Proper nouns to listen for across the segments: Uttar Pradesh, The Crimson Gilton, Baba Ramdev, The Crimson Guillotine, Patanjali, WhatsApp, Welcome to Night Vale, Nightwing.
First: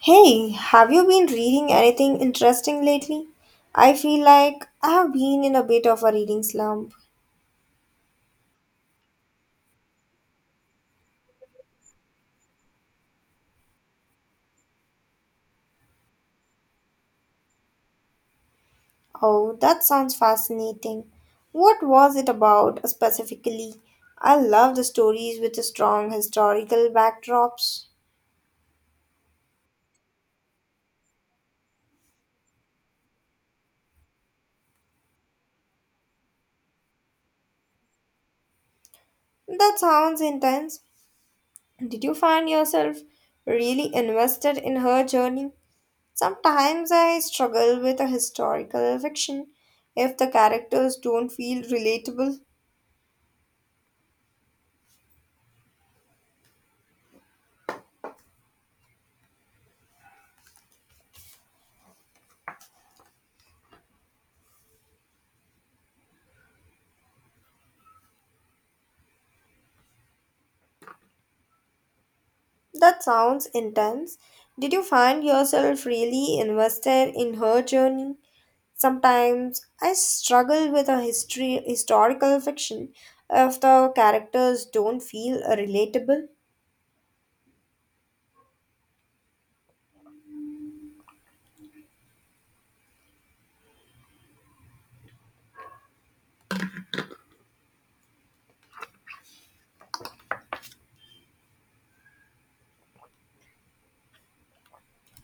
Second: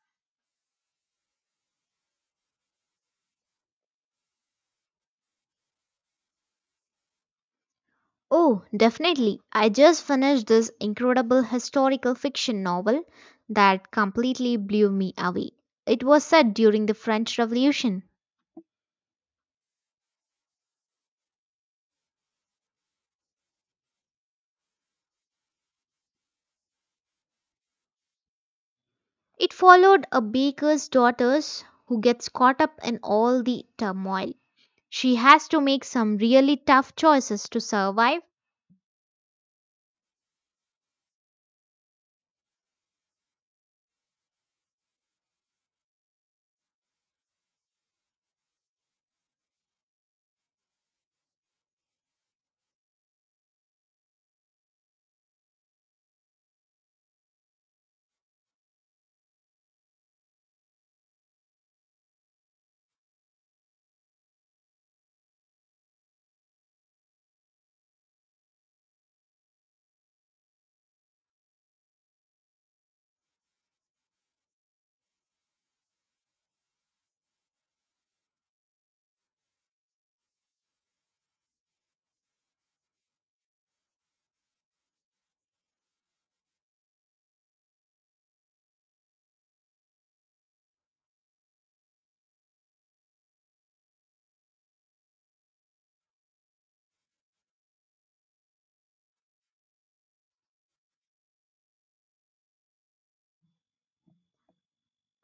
Hey, have you been reading anything interesting lately? I feel like I have been in a bit of a reading slump. Oh, definitely. I just finished this incredible historical fiction novel that completely blew me away. It was set during the French Revolution. Oh, that sounds fascinating. What was it about specifically? I love the stories with strong historical backdrops. It followed a baker's daughter who gets caught up in all the turmoil. She has to make some really tough choices to survive. That sounds intense. Did you find yourself really invested in her journey? Sometimes I struggle with a historical fiction if the characters don't feel relatable. That sounds intense. Did you find yourself really invested in her journey? Sometimes I struggle with a history historical fiction if the characters don't feel relatable.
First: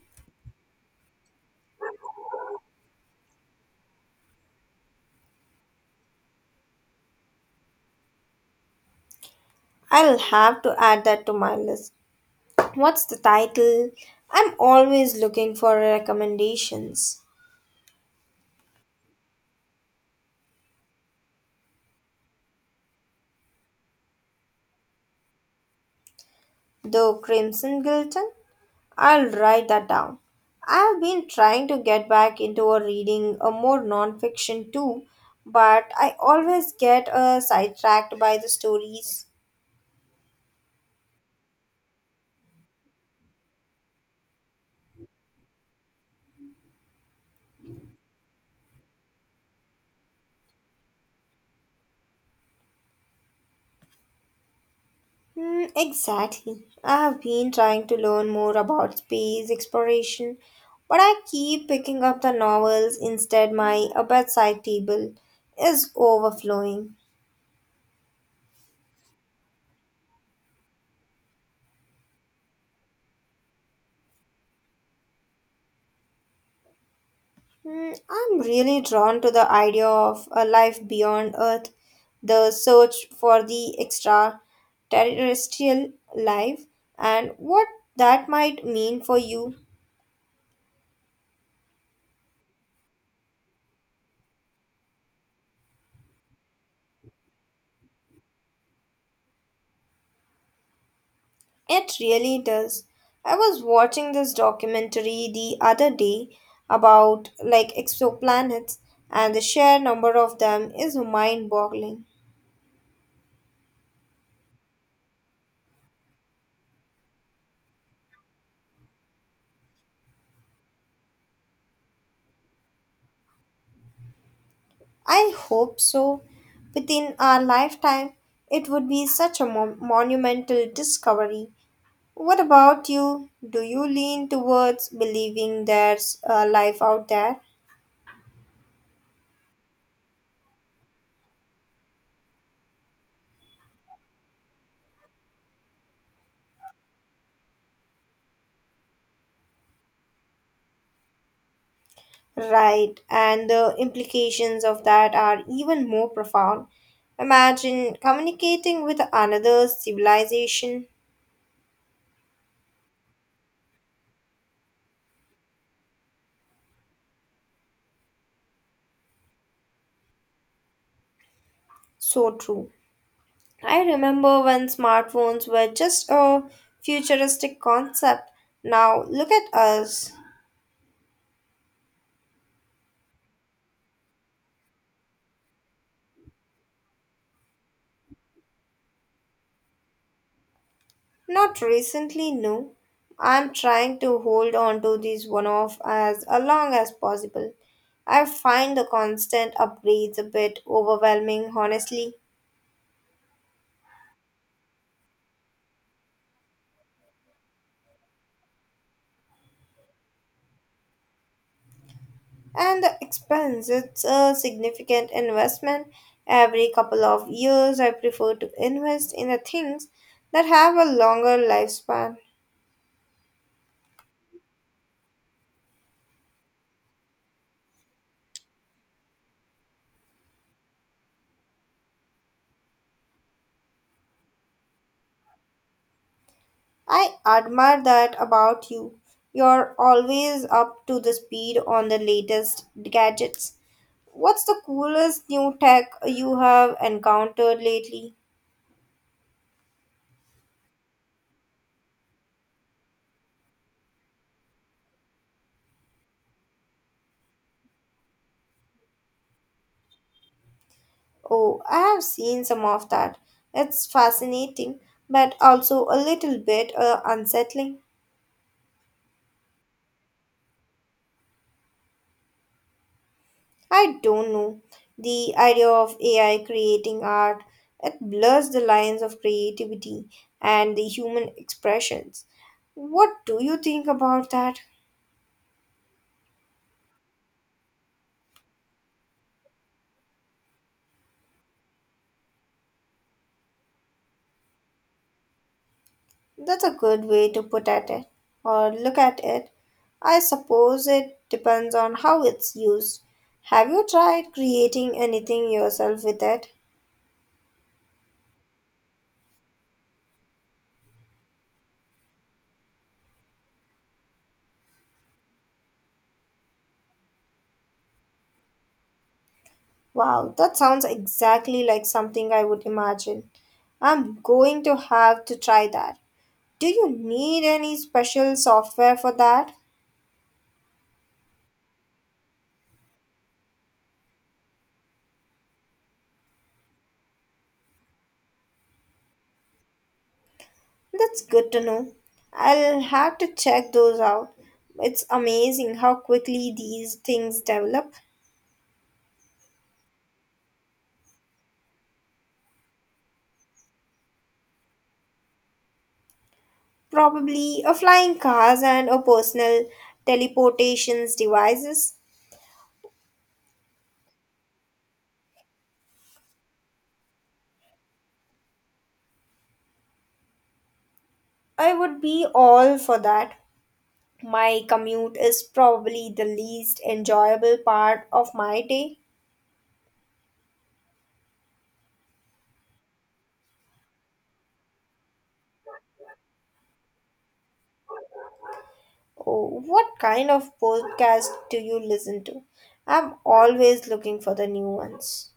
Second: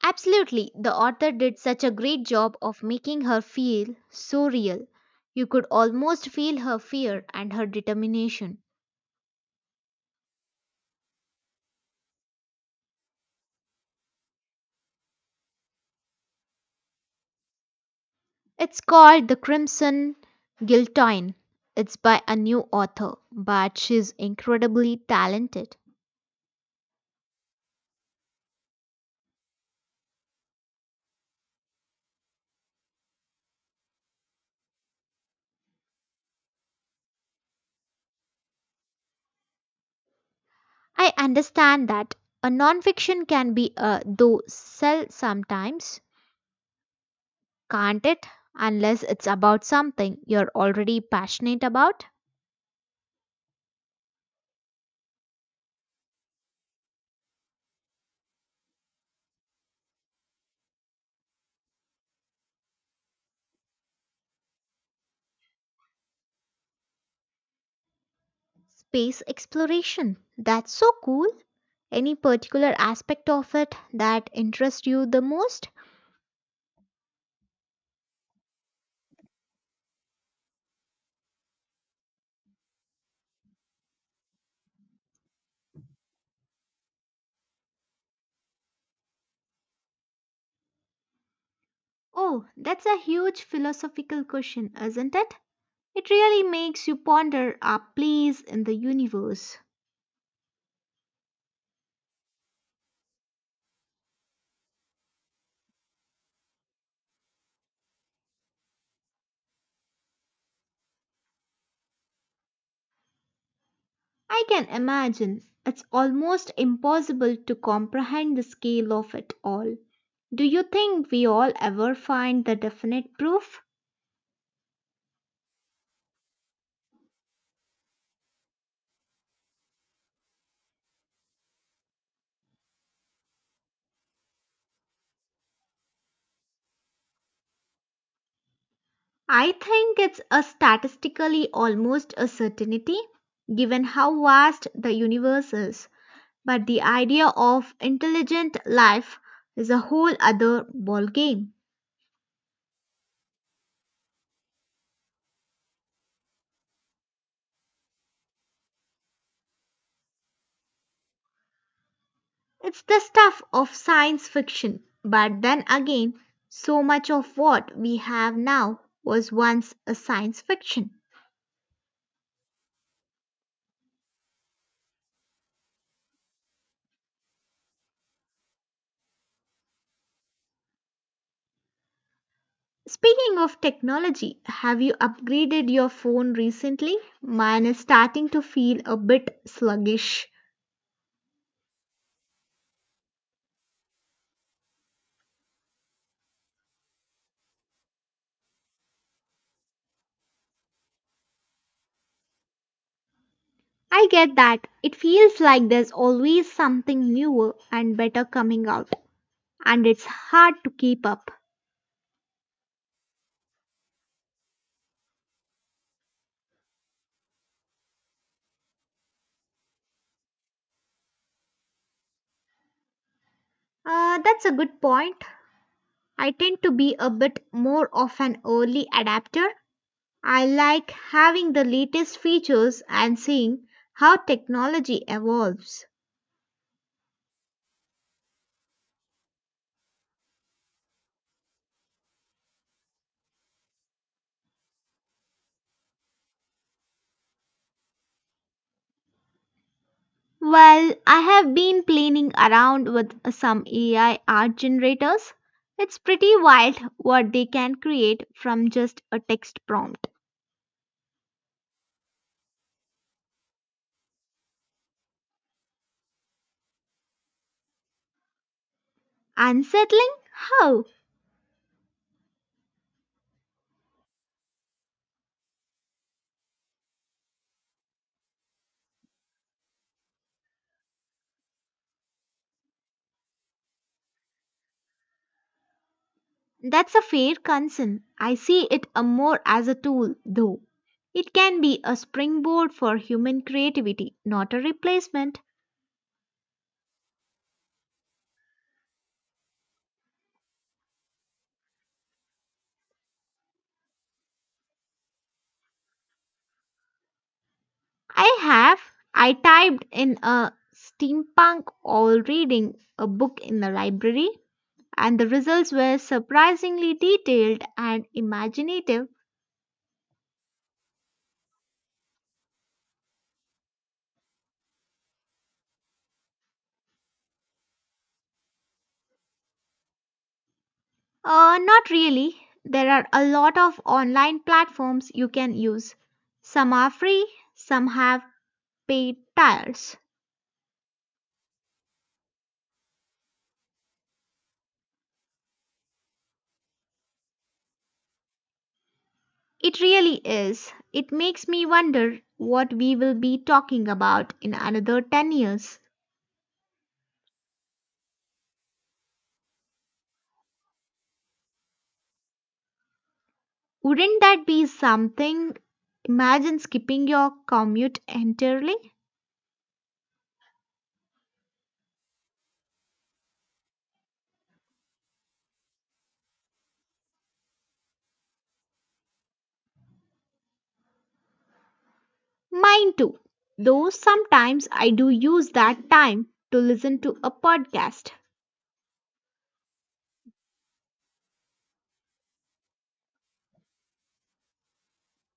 Absolutely, the author did such a great job of making her feel so real. You could almost feel her fear and her determination. I'll have to add that to my list. What's the title? I'm always looking for recommendations. It's called The Crimson Guillotine. It's by a new author, but she's incredibly talented. The Crimson Gilton? I'll write that down. I've been trying to get back into a reading a more non-fiction too, but I always get sidetracked by the stories. I understand that a nonfiction can be a though sell sometimes, can't it? Unless it's about something you're already passionate about. Hmm, exactly. I have been trying to learn more about space exploration, but I keep picking up the novels instead. My bedside table is overflowing. Space exploration. That's so cool. Any particular aspect of it that interests you the most? Hmm, I'm really drawn to the idea of a life beyond Earth, the search for the extraterrestrial life, and what that might mean for you. Oh, that's a huge philosophical question, isn't it? It really makes you ponder our place in the universe. It really does. I was watching this documentary the other day about like exoplanets, and the sheer number of them is mind boggling. I can imagine it's almost impossible to comprehend the scale of it all. Do you think we all ever find the definite proof? I hope so. Within our lifetime, it would be such a monumental discovery. What about you? Do you lean towards believing there's a life out there? I think it's a statistically almost a certainty, given how vast the universe is. But the idea of intelligent life is a whole other ballgame. Right, and the implications of that are even more profound. Imagine communicating with another civilization. It's the stuff of science fiction, but then again, so much of what we have now was once a science fiction. So true. I remember when smartphones were just a futuristic concept. Now look at us. Speaking of technology, have you upgraded your phone recently? Mine is starting to feel a bit sluggish. Not recently, no. I'm trying to hold on to these one off as long as possible. I find the constant upgrades a bit overwhelming, honestly. I get that. It feels like there's always something newer and better coming out, and it's hard to keep up. And the expense, it's a significant investment. Every couple of years, I prefer to invest in the things that have a longer lifespan. That's a good point. I tend to be a bit more of an early adapter. I like having the latest features and seeing how technology evolves. I admire that about you. You're always up to the speed on the latest gadgets. What's the coolest new tech you have encountered lately? Well, I have been playing around with some AI art generators. It's pretty wild what they can create from just a text prompt. Oh, I have seen some of that. It's fascinating, but also a little bit unsettling. Unsettling? How? I don't know. The idea of AI creating art, it blurs the lines of creativity and the human expressions. What do you think about that? That's a fair concern. I see it a more as a tool, though. It can be a springboard for human creativity, not a replacement. That's a good way to put at it or look at it. I suppose it depends on how it's used. Have you tried creating anything yourself with it? I have. I typed in a steampunk while reading a book in the library, and the results were surprisingly detailed and imaginative. Wow, that sounds exactly like something I would imagine. I'm going to have to try that. Do you need any special software for that? Not really. There are a lot of online platforms you can use. Some are free, some have paid tiers. That's good to know. I'll have to check those out. It's amazing how quickly these things develop. It really is. It makes me wonder what we will be talking about in another 10 years. Probably a flying cars and a personal teleportations devices. Wouldn't that be something? Imagine skipping your commute entirely. I would be all for that. My commute is probably the least enjoyable part of my day. Mine too. Though sometimes I do use that time to listen to a podcast. Oh, what kind of podcast do you listen to? I'm always looking for the new ones.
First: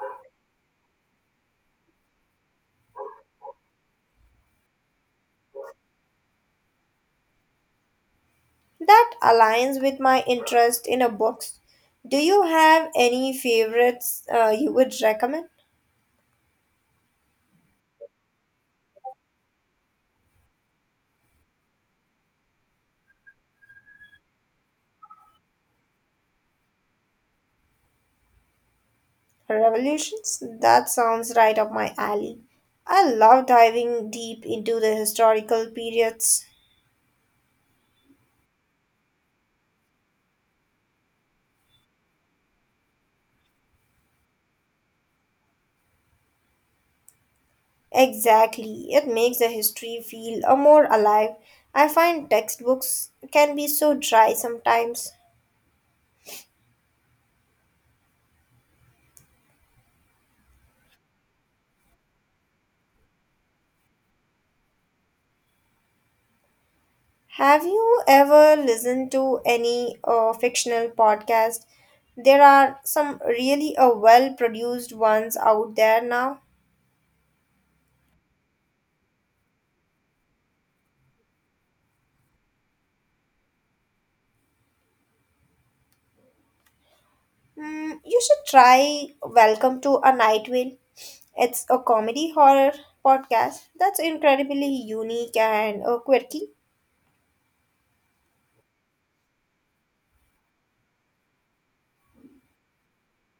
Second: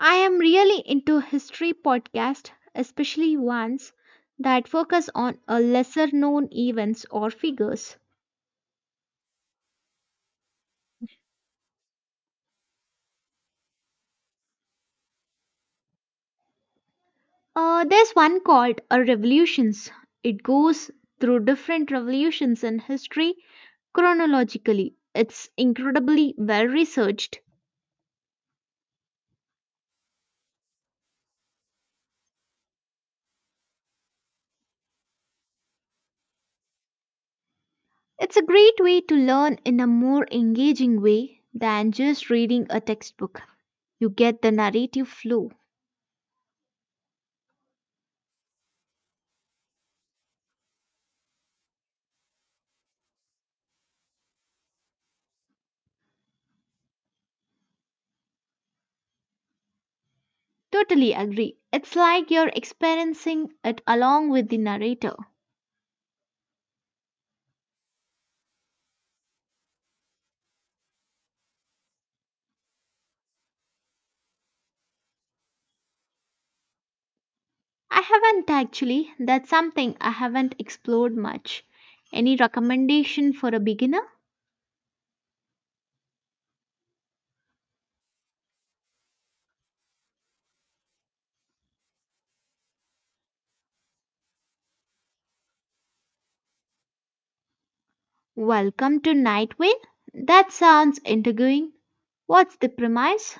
I am really into history podcast, especially ones that focus on a lesser known events or figures. That aligns with my interest in a books. Do you have any favorites you would recommend? There's one called a revolutions. It goes through different revolutions in history chronologically. It's incredibly well researched. Revolutions? That sounds right up my alley. I love diving deep into the historical periods. It's a great way to learn in a more engaging way than just reading a textbook. You get the narrative flow. Exactly. It makes the history feel a more alive. I find textbooks can be so dry sometimes. Totally agree. It's like you're experiencing it along with the narrator. Have you ever listened to any fictional podcast? There are some really well produced ones out there now. I haven't actually. That's something I haven't explored much. Any recommendation for a beginner? Mm, you should try Welcome to a Night Vale. It's a comedy horror podcast that's incredibly unique and quirky. Welcome to Nightwing? That sounds intriguing. What's the premise?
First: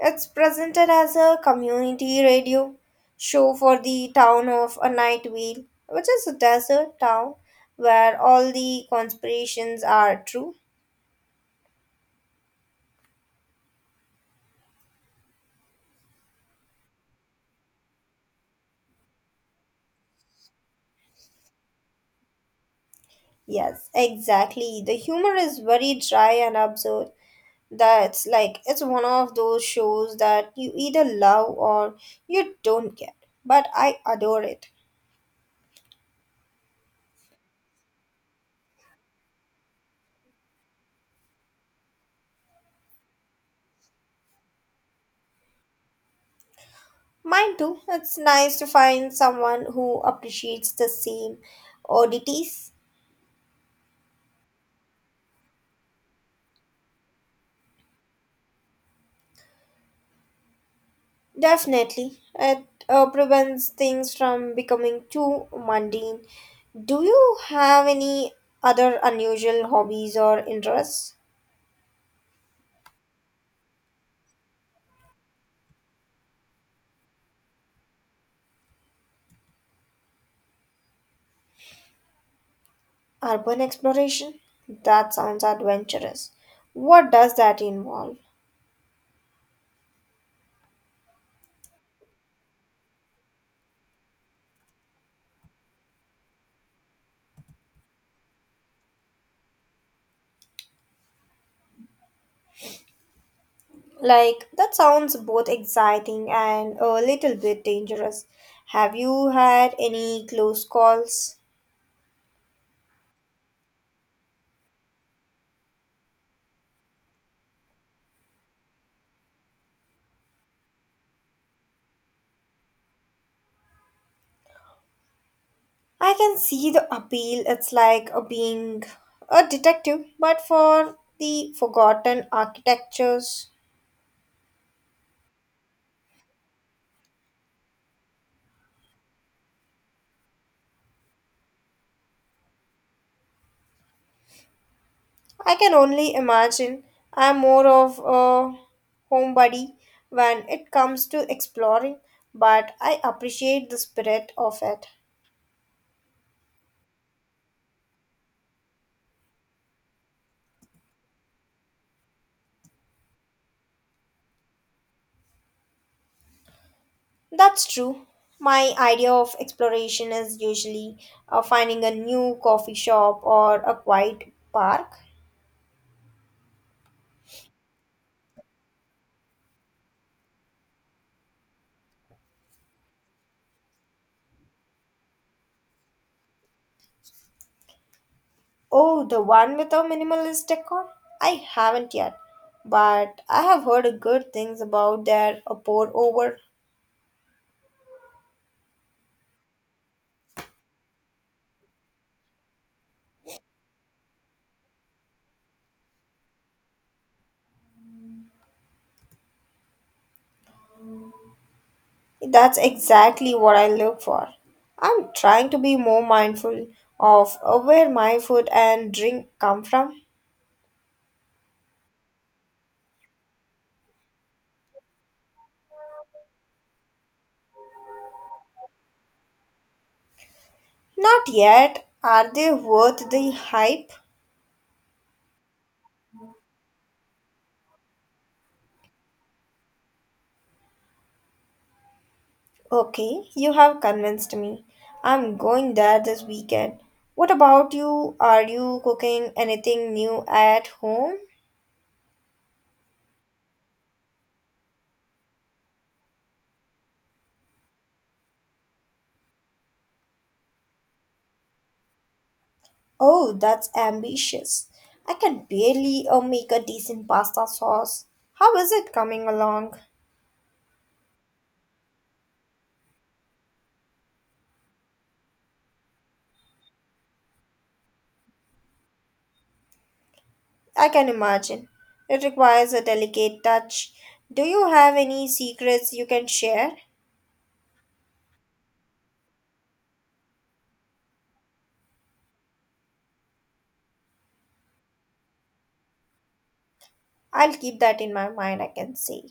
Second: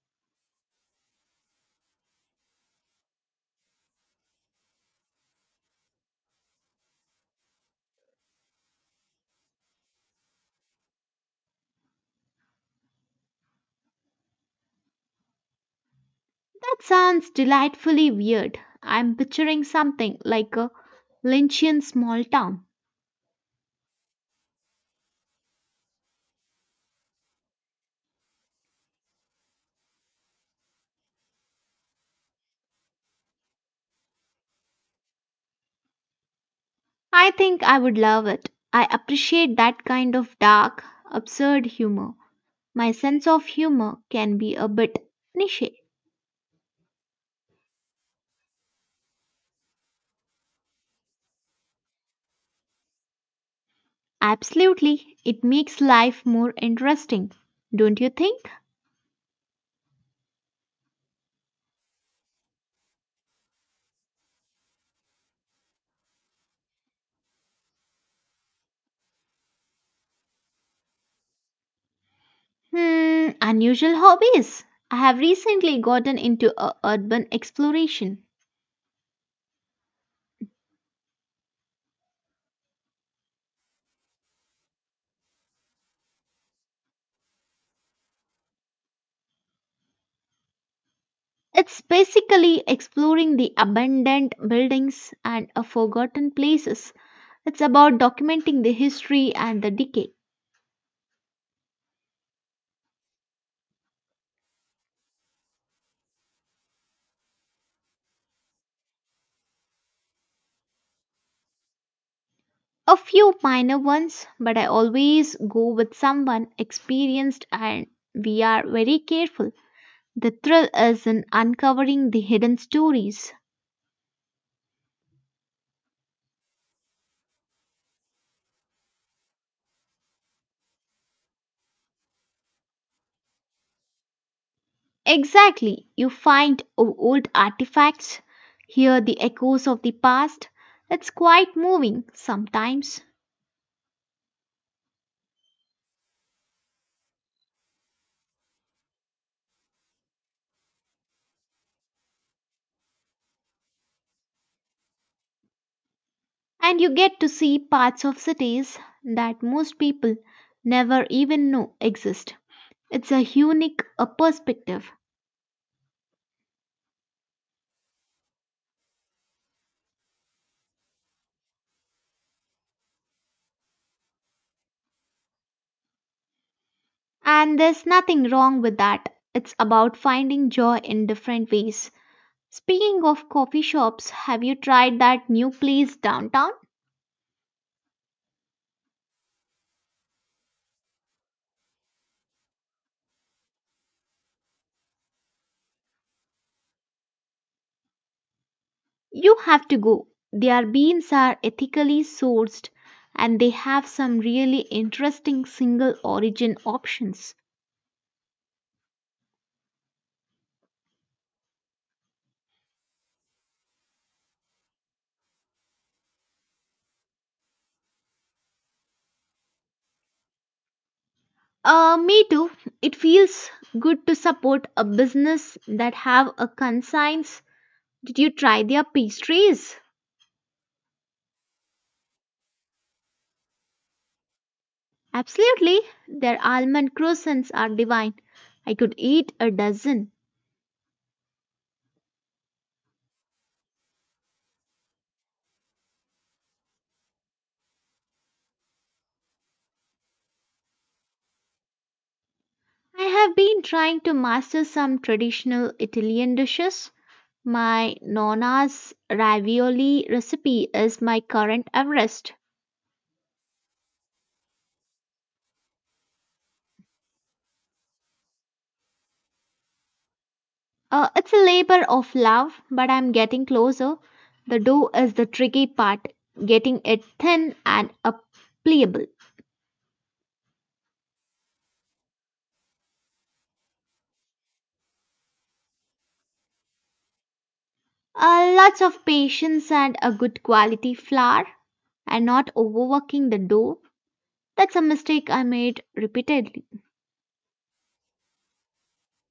It's presented as a community radio show for the town of a Night Vale, which is a desert town where all the conspirations are true. That sounds delightfully weird. I'm picturing something like a Lynchian small town. Yes, exactly. The humor is very dry and absurd. That's like it's one of those shows that you either love or you don't get. But I adore it. I think I would love it. I appreciate that kind of dark, absurd humor. My sense of humor can be a bit niche. Mine too. It's nice to find someone who appreciates the same oddities. Absolutely, it makes life more interesting, don't you think? Definitely. It prevents things from becoming too mundane. Do you have any other unusual hobbies or interests? Hmm, unusual hobbies. I have recently gotten into a urban exploration. Urban exploration? That sounds adventurous. What does that involve? It's basically exploring the abandoned buildings and a forgotten places. It's about documenting the history and the decay. Like, that sounds both exciting and a little bit dangerous. Have you had any close calls? A few minor ones, but I always go with someone experienced and we are very careful. The thrill is in uncovering the hidden stories. I can see the appeal. It's like a being a detective, but for the forgotten architectures. Exactly. You find old artifacts, hear the echoes of the past. It's quite moving sometimes. I can only imagine. I'm more of a homebody when it comes to exploring, but I appreciate the spirit of it. And you get to see parts of cities that most people never even know exist. It's a unique a perspective. That's true. My idea of exploration is usually finding a new coffee shop or a quiet park. And there's nothing wrong with that. It's about finding joy in different ways. Speaking of coffee shops, have you tried that new place downtown? Oh, the one with a minimalist decor? I haven't yet, but I have heard good things about their pour over. You have to go. Their beans are ethically sourced and they have some really interesting single origin options. That's exactly what I look for. I'm trying to be more mindful of where my food and drink come from. Me too. It feels good to support a business that have a conscience. Did you try their pastries? Not yet. Are they worth the hype? Absolutely. Their almond croissants are divine. I could eat a dozen. Okay, you have convinced me. I'm going there this weekend. What about you? Are you cooking anything new at home? I have been trying to master some traditional Italian dishes. My nonna's ravioli recipe is my current Everest. Oh, that's ambitious. I can barely make a decent pasta sauce. How is it coming along? It's a labor of love, but I'm getting closer. The dough is the tricky part, getting it thin and pliable. I can imagine. It requires a delicate touch. Do you have any secrets you can share? Lots of patience and a good quality flour, and not overworking the dough. That's a mistake I made repeatedly. I'll keep that in my mind, I can say.